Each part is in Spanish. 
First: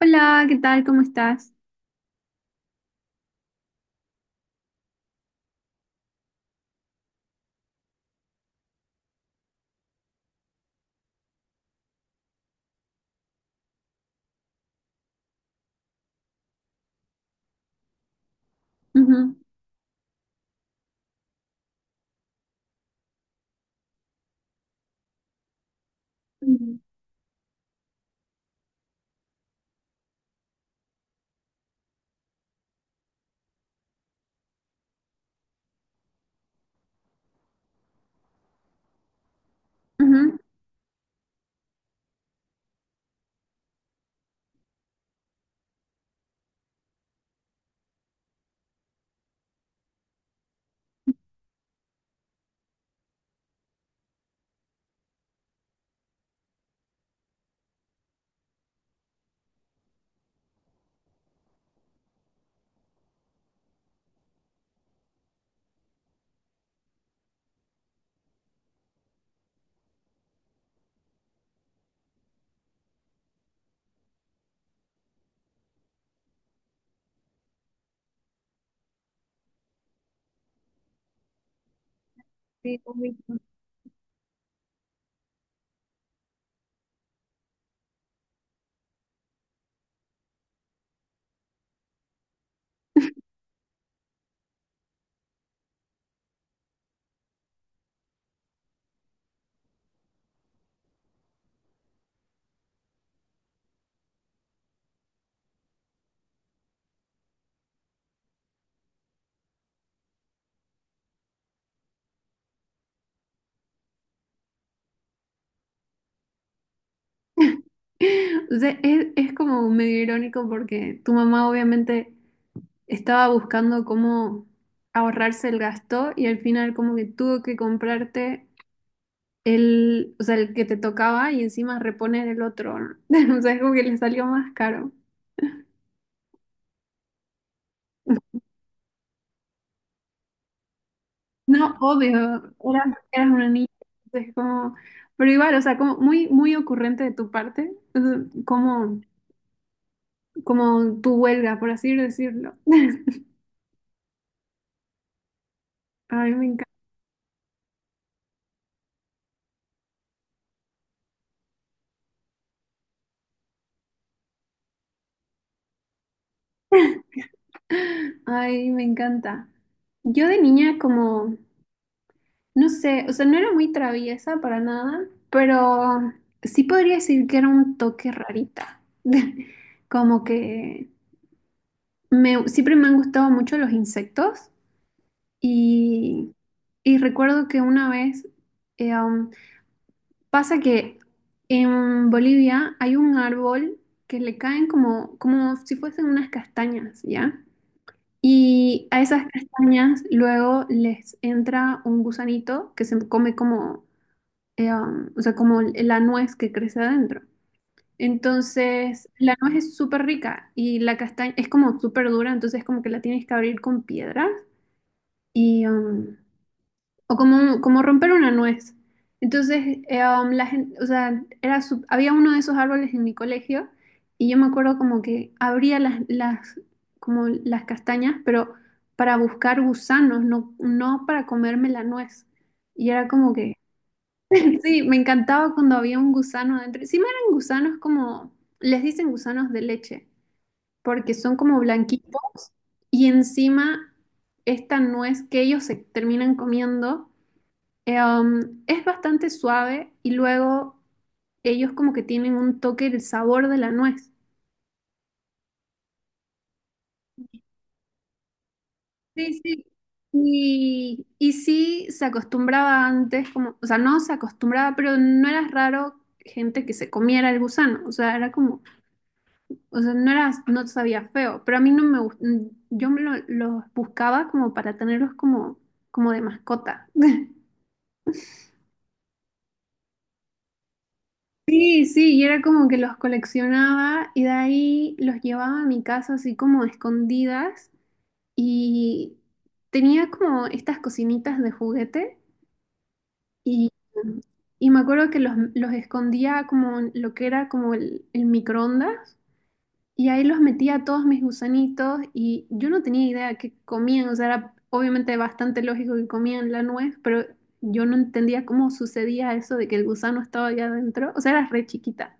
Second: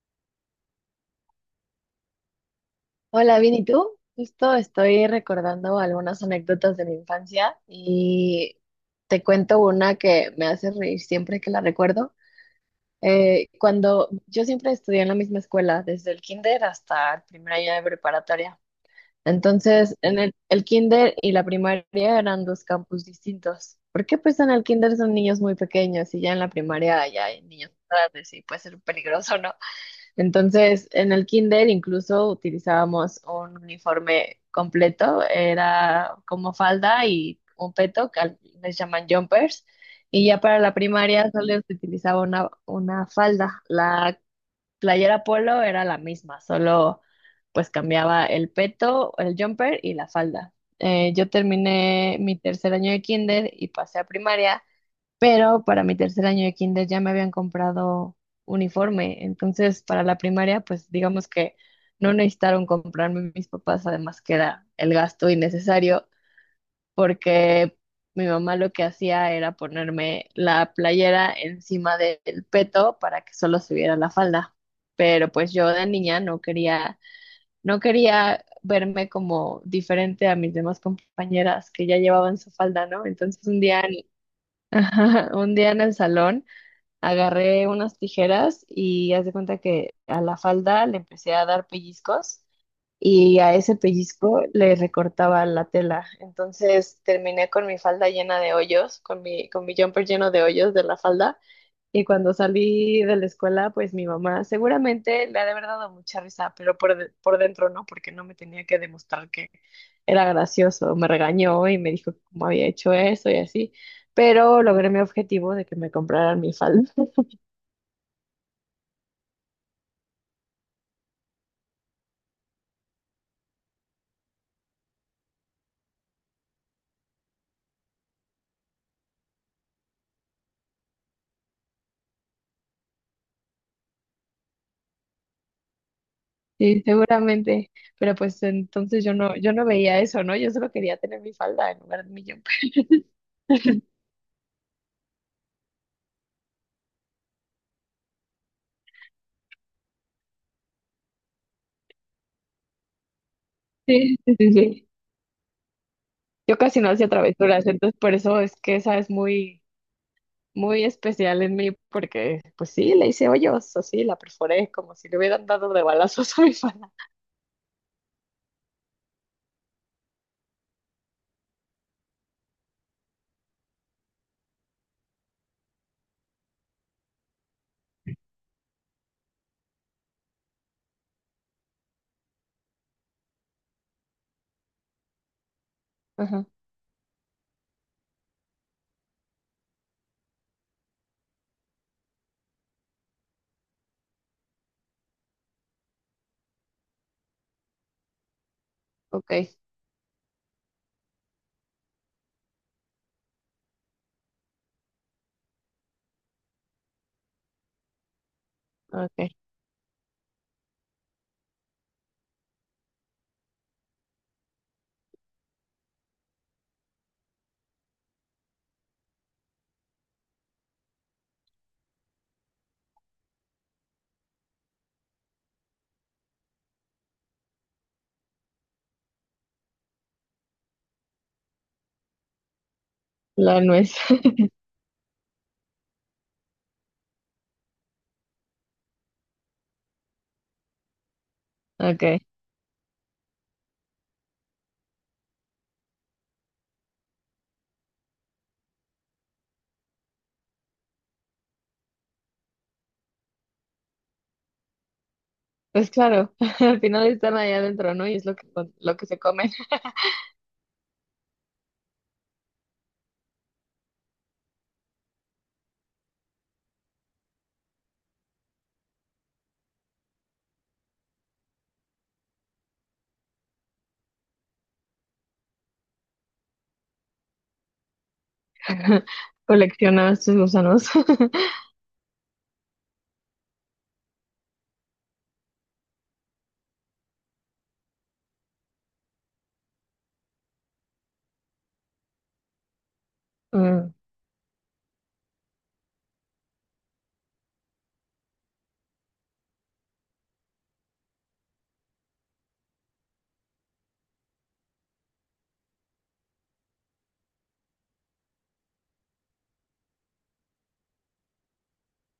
Hola, ¿qué tal? ¿Cómo estás? Hola, bien, ¿y tú? Justo estoy recordando algunas anécdotas de mi infancia y te cuento una que me hace reír siempre que la recuerdo. Cuando yo siempre estudié en la misma escuela, desde el kinder hasta el primer año de preparatoria. Ujú. Entonces, en el kinder y la primaria eran dos campus distintos. Porque pues en el kinder son niños muy pequeños y ya en la Mm, primaria ya hay niños grandes y puede ser peligroso, ¿no? Entonces, en el kinder incluso utilizábamos un uniforme completo, era como falda y un peto, que les llaman jumpers, y ujú. ya para la primaria solo se utilizaba una falda. La playera polo era la misma, solo pues cambiaba el peto, el jumper y la falda. Yo terminé mi tercer año de kinder y pasé a primaria. Pero para mi tercer año de kinder ya me habían comprado uniforme. Entonces, para la primaria, pues digamos que no necesitaron comprarme mis papás, además que era el gasto innecesario, porque mi mamá lo que hacía era ponerme la playera encima del peto para que solo se viera la falda. Pero pues yo de niña no quería, no quería verme como diferente a mis demás compañeras que ya llevaban su Sí, falda, lo ¿no? mismo. Entonces ajá, un día en el salón agarré unas tijeras y haz de cuenta que a la falda le empecé a dar pellizcos y a ese pellizco le recortaba la tela. Entonces terminé con mi falda llena de hoyos, con mi jumper lleno de hoyos de la falda. Y cuando salí de la escuela, pues mi mamá seguramente le ha de haber dado mucha risa, pero por dentro no, porque no me tenía que demostrar que era gracioso. Me regañó y me dijo cómo había hecho eso y así. Pero logré mi objetivo de que me compraran mi falda. O sea, es como medio irónico porque tu mamá obviamente estaba buscando cómo ahorrarse el gasto y al final como que tuvo que comprarte el, o sea, el que te tocaba y encima reponer el otro, ¿no? O sea, es como que le salió más caro. Sí, seguramente, pero pues entonces yo no veía eso, ¿no? Yo solo quería tener mi falda No, en lugar de obvio, mi jumper. eras una niña, entonces como, pero igual, o sea, como muy, muy ocurrente de tu parte, o sea, como... como tu huelga, por así decirlo. Sí, sí, sí, sí. Ay, me Yo encanta. casi no hacía travesuras, entonces por eso es que esa es muy, muy especial en mí, porque pues sí, le hice hoyos, así, la perforé, como si le hubieran dado de balazos a mi falda. Ay, me encanta. Yo de niña como, no sé, o sea, no era muy traviesa para nada, pero sí podría decir que era un toque rarita. Como que me, siempre me han gustado mucho los insectos y, Ajá, y recuerdo que una vez, eh, um, pasa que en Bolivia hay un árbol que le caen como, como si fuesen unas castañas, ¿ya? Y a esas ok, castañas luego les entra un gusanito que se come como, o sea, como la nuez que crece adentro. Entonces, ok, la nuez es súper rica y la castaña es como súper dura, entonces como que la tienes que abrir con piedras y, o como, como romper una nuez. Entonces, la gente, o sea, era su- había uno de esos árboles en mi colegio y yo me acuerdo como que abría las como las castañas, pero para buscar gusanos, no, no para comerme la nuez. Y era como que, la nuez, sí, me encantaba cuando había un gusano adentro. Sí, me eran gusanos como, les dicen gusanos de leche, porque son como blanquitos ok. y encima esta nuez que ellos se terminan comiendo. Es bastante suave y luego ellos como que tienen un toque del sabor de la nuez. Pues claro, al final están allá adentro, ¿no? Y es lo que se Sí, comen. sí. Y sí se acostumbraba antes, como, o sea, no se acostumbraba, pero no era raro gente que se comiera el gusano. O sea, era como, o sea, no era, no sabía feo, pero a mí no me gustó, yo me lo- los buscaba como para tenerlos como, como de mascota. Colecciona sus gusanos. Sí, sí, y era como que los coleccionaba y de ahí los llevaba a mi casa así como escondidas y tenía como estas cocinitas de juguete y, Mm. y me acuerdo que los escondía como en lo que era como el microondas y ahí los metía a todos mis gusanitos y yo no tenía idea qué comían, o sea, era obviamente bastante lógico que comían la nuez, pero yo no entendía cómo sucedía eso de que el gusano estaba allá adentro, o sea, era re chiquita.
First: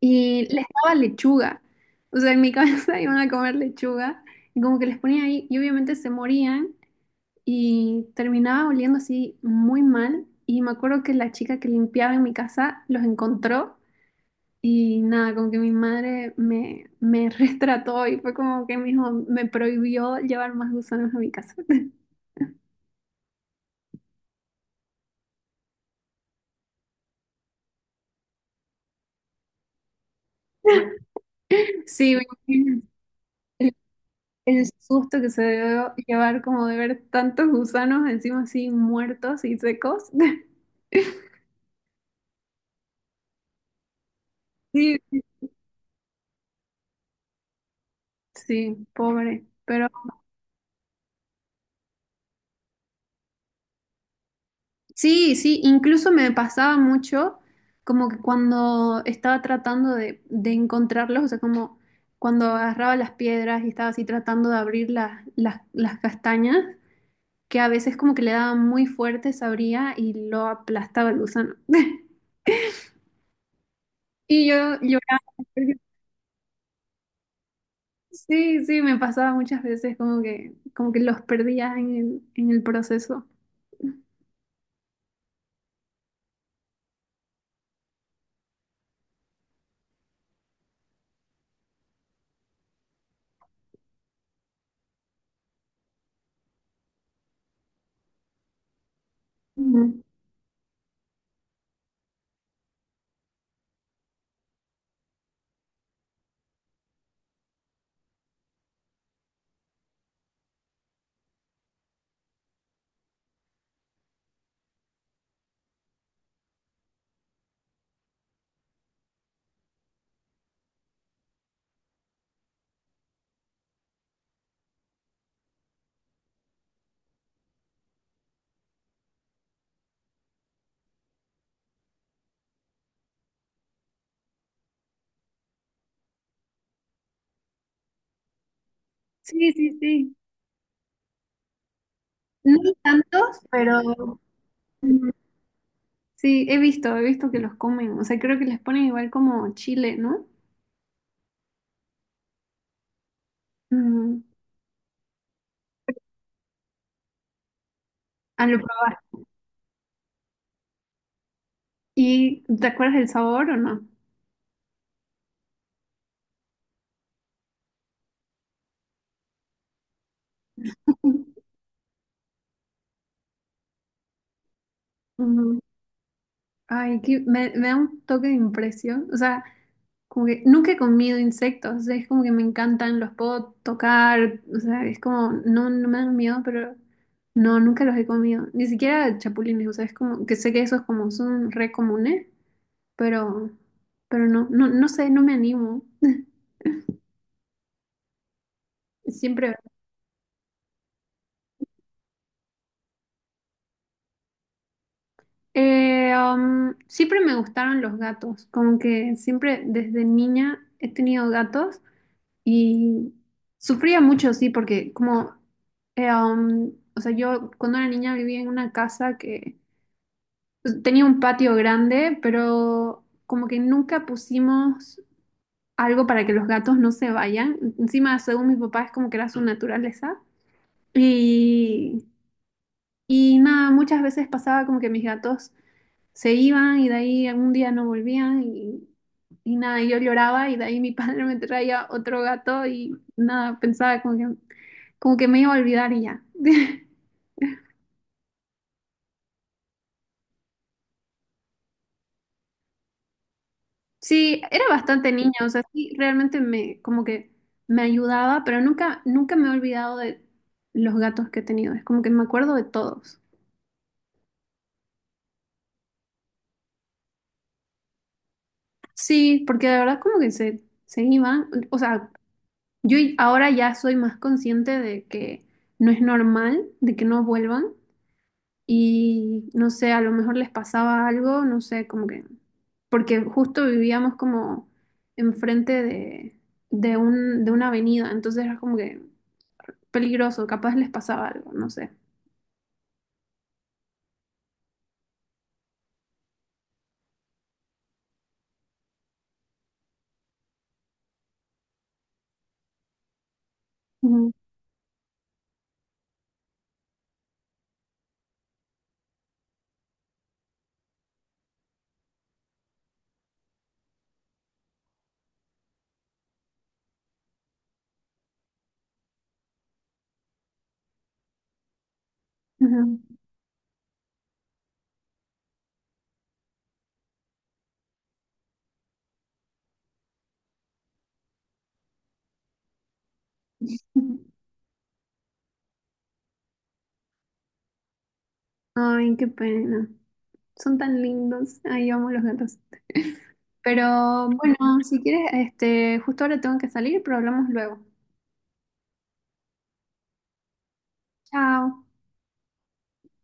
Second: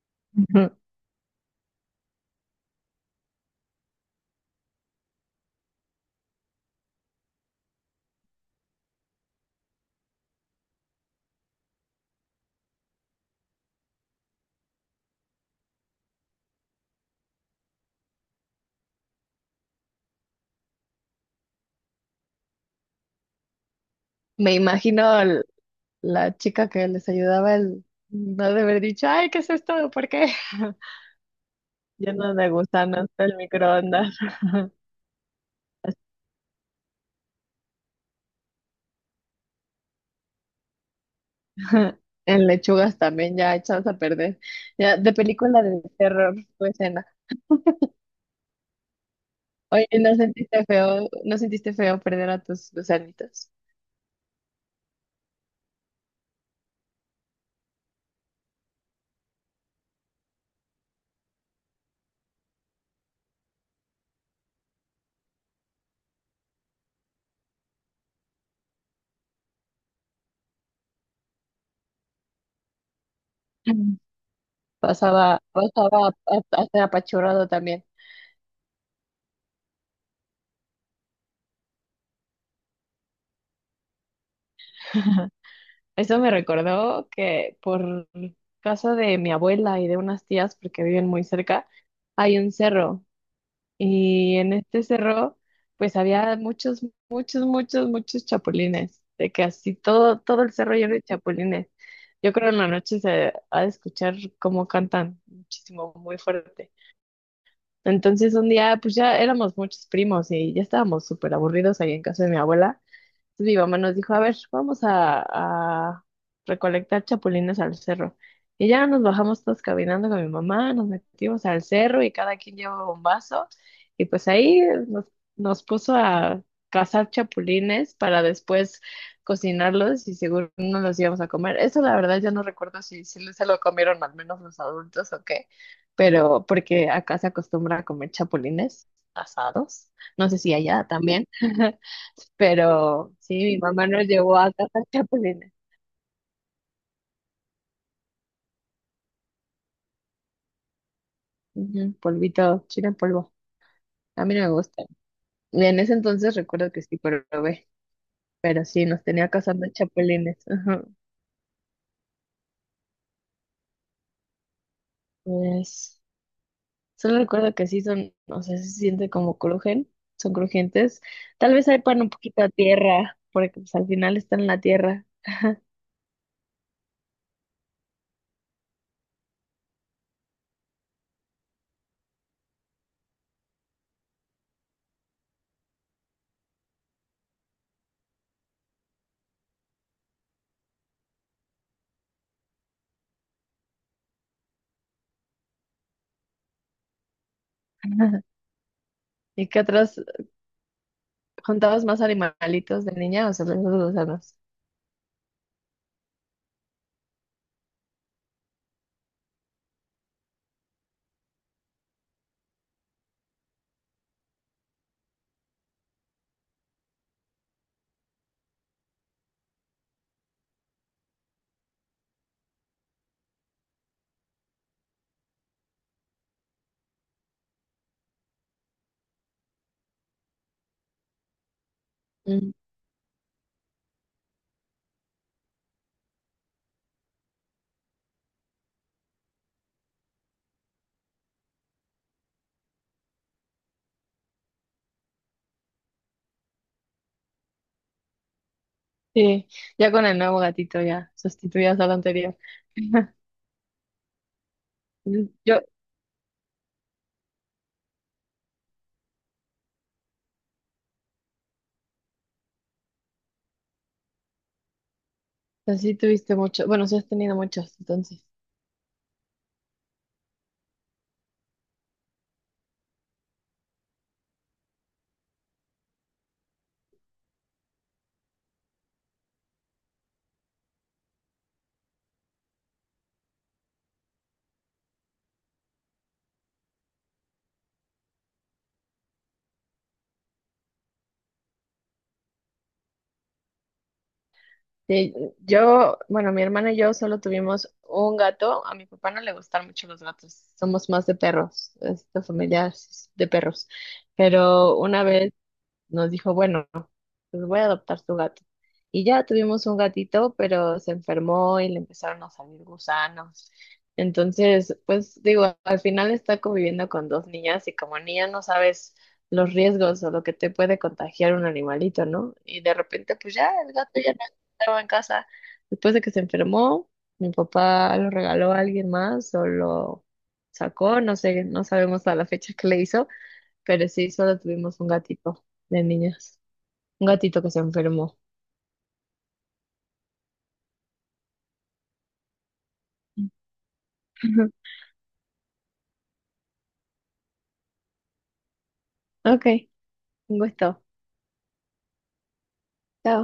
Y les daba lechuga. O sea, en mi cabeza iban a comer lechuga y como que les ponía ahí y obviamente se morían y terminaba oliendo así muy mal. Y me acuerdo que la chica que limpiaba en mi casa los encontró y nada, como que mi madre me, me retrató y fue como que me dijo me prohibió llevar más gusanos a mi casa. Me imagino la chica que les ayudaba el no de haber dicho, ay, ¿qué es esto? ¿Por qué? Sí, me Lleno de imagino gusanos el el, microondas. el susto que se debió llevar como de ver tantos gusanos encima así muertos y secos. En lechugas también ya echadas a perder. Ya, Sí. de película de terror, tu escena. Sí, pobre. Oye, Pero ¿no sentiste feo, no sentiste feo perder a tus gusanitos? sí, sí, incluso me pasaba mucho como que cuando estaba tratando de encontrarlos, o sea, como cuando agarraba las piedras y estaba así tratando de abrir las castañas, que a veces como que le daba muy fuerte, se abría y lo aplastaba el gusano. Mm. Y yo lloraba. Pasaba, Porque... pasaba a ser apachurrado también. Sí, sí, me pasaba muchas veces como que los perdía en el proceso. Eso me recordó que por casa de mi abuela y de unas tías, porque viven muy cerca, hay un cerro. Y en este cerro, pues había muchos, muchos, muchos, muchos chapulines. De que así Ujú. todo, todo el cerro lleno de chapulines. Yo creo en la noche se ha de escuchar cómo cantan muchísimo, muy fuerte. Entonces un día, pues ya éramos muchos primos y ya estábamos súper aburridos ahí en casa de mi abuela. Entonces mi mamá nos dijo, a ver, vamos a recolectar chapulines al cerro. Y ya nos bajamos todos caminando con mi mamá, nos metimos al cerro y cada quien llevaba un vaso. Y pues ahí nos, nos puso a cazar chapulines para después cocinarlos y seguro no los íbamos a comer. Eso la verdad yo no recuerdo si, si se lo comieron al menos los adultos o qué, pero porque acá se acostumbra a comer chapulines Sí, sí, asados. sí. No sé si allá también. No Pero sí, tantos, mi mamá nos pero... llevó a cazar chapulines. Sí, he visto que los comen. O sea, creo que les ponen igual como chile, ¿no? Ujú, polvito, chile en polvo. Ujú. A mí no me gusta. Y en ese entonces recuerdo que sí probé, Ah, lo pero sí, probar. nos tenía cazando chapulines. Ajá. ¿Y te acuerdas del sabor o no? Pues solo recuerdo que sí son, o sea, sí se siente como crujen, son crujientes. Tal vez hay pan un poquito a tierra, porque pues, al final están en la tierra. Ujú. Ay, que me da un toque de impresión. O sea, como que nunca he comido insectos. O sea, es como que me encantan, los puedo tocar. O sea, es como, no, no me dan miedo, pero no, nunca los he comido. Ni siquiera chapulines. O sea, es como que sé que esos como son re comunes, pero, pero no, no, no sé, no me animo. ¿Y Siempre qué otros? ¿Contabas más animalitos de niña o solo esos dos? Siempre me gustaron los gatos, como que siempre desde niña he tenido gatos y sufría mucho, sí, porque como, o sea, yo cuando era niña vivía en una casa que pues, tenía un patio grande, pero como que nunca pusimos algo para que los gatos no se vayan. Encima, según mi papá, es como que era su naturaleza. Y, Mm, y nada, muchas veces pasaba como que mis gatos... se iban y de ahí algún día no volvían y nada, yo lloraba y de ahí mi padre me traía otro gato y nada, pensaba como que me iba a olvidar y ya. sí, ya con el nuevo gatito ya sustituías al anterior. Sí, era bastante Mm, niña, o yo, sea, sí, realmente me, como que me ayudaba, pero nunca, nunca me he olvidado de los gatos que he tenido, es como que me acuerdo de todos. así tuviste mucho, bueno, sí has tenido muchos, entonces. Sí, porque de verdad como que se iban, o sea, yo ahora ya soy más consciente de que no es normal, de que no vuelvan, y no sé, a lo mejor les pasaba algo, no sé, como que, porque justo vivíamos como enfrente de un, de una avenida, entonces era como que peligroso, capaz les pasaba algo, no sé. Sí, yo, bueno, mi hermana y yo solo tuvimos un gato. A mi papá no le gustan mucho los gatos. Somos más de perros. Esta familia es de perros. Ujú. Pero una vez nos dijo, bueno, pues voy a adoptar su gato. Y ya tuvimos un gatito, pero se enfermó y le empezaron a salir gusanos. Entonces, pues digo, al final está conviviendo con dos niñas y como niña no sabes los riesgos o lo que te puede contagiar un animalito, ¿no? Y de repente, pues ya el gato ya no estaba en casa. Después de que se enfermó, mi papá lo regaló a alguien más o lo sacó, no sé, no sabemos a la fecha que le hizo, pero sí, Ujú. solo tuvimos un gatito de niñas. Un gatito que se enfermó. Ay, qué pena. Son tan lindos. Ay, amo los gatos. Pero bueno, si quieres, este, justo ahora tengo que salir, pero hablamos luego. Ok, un gusto. Chao. Chao.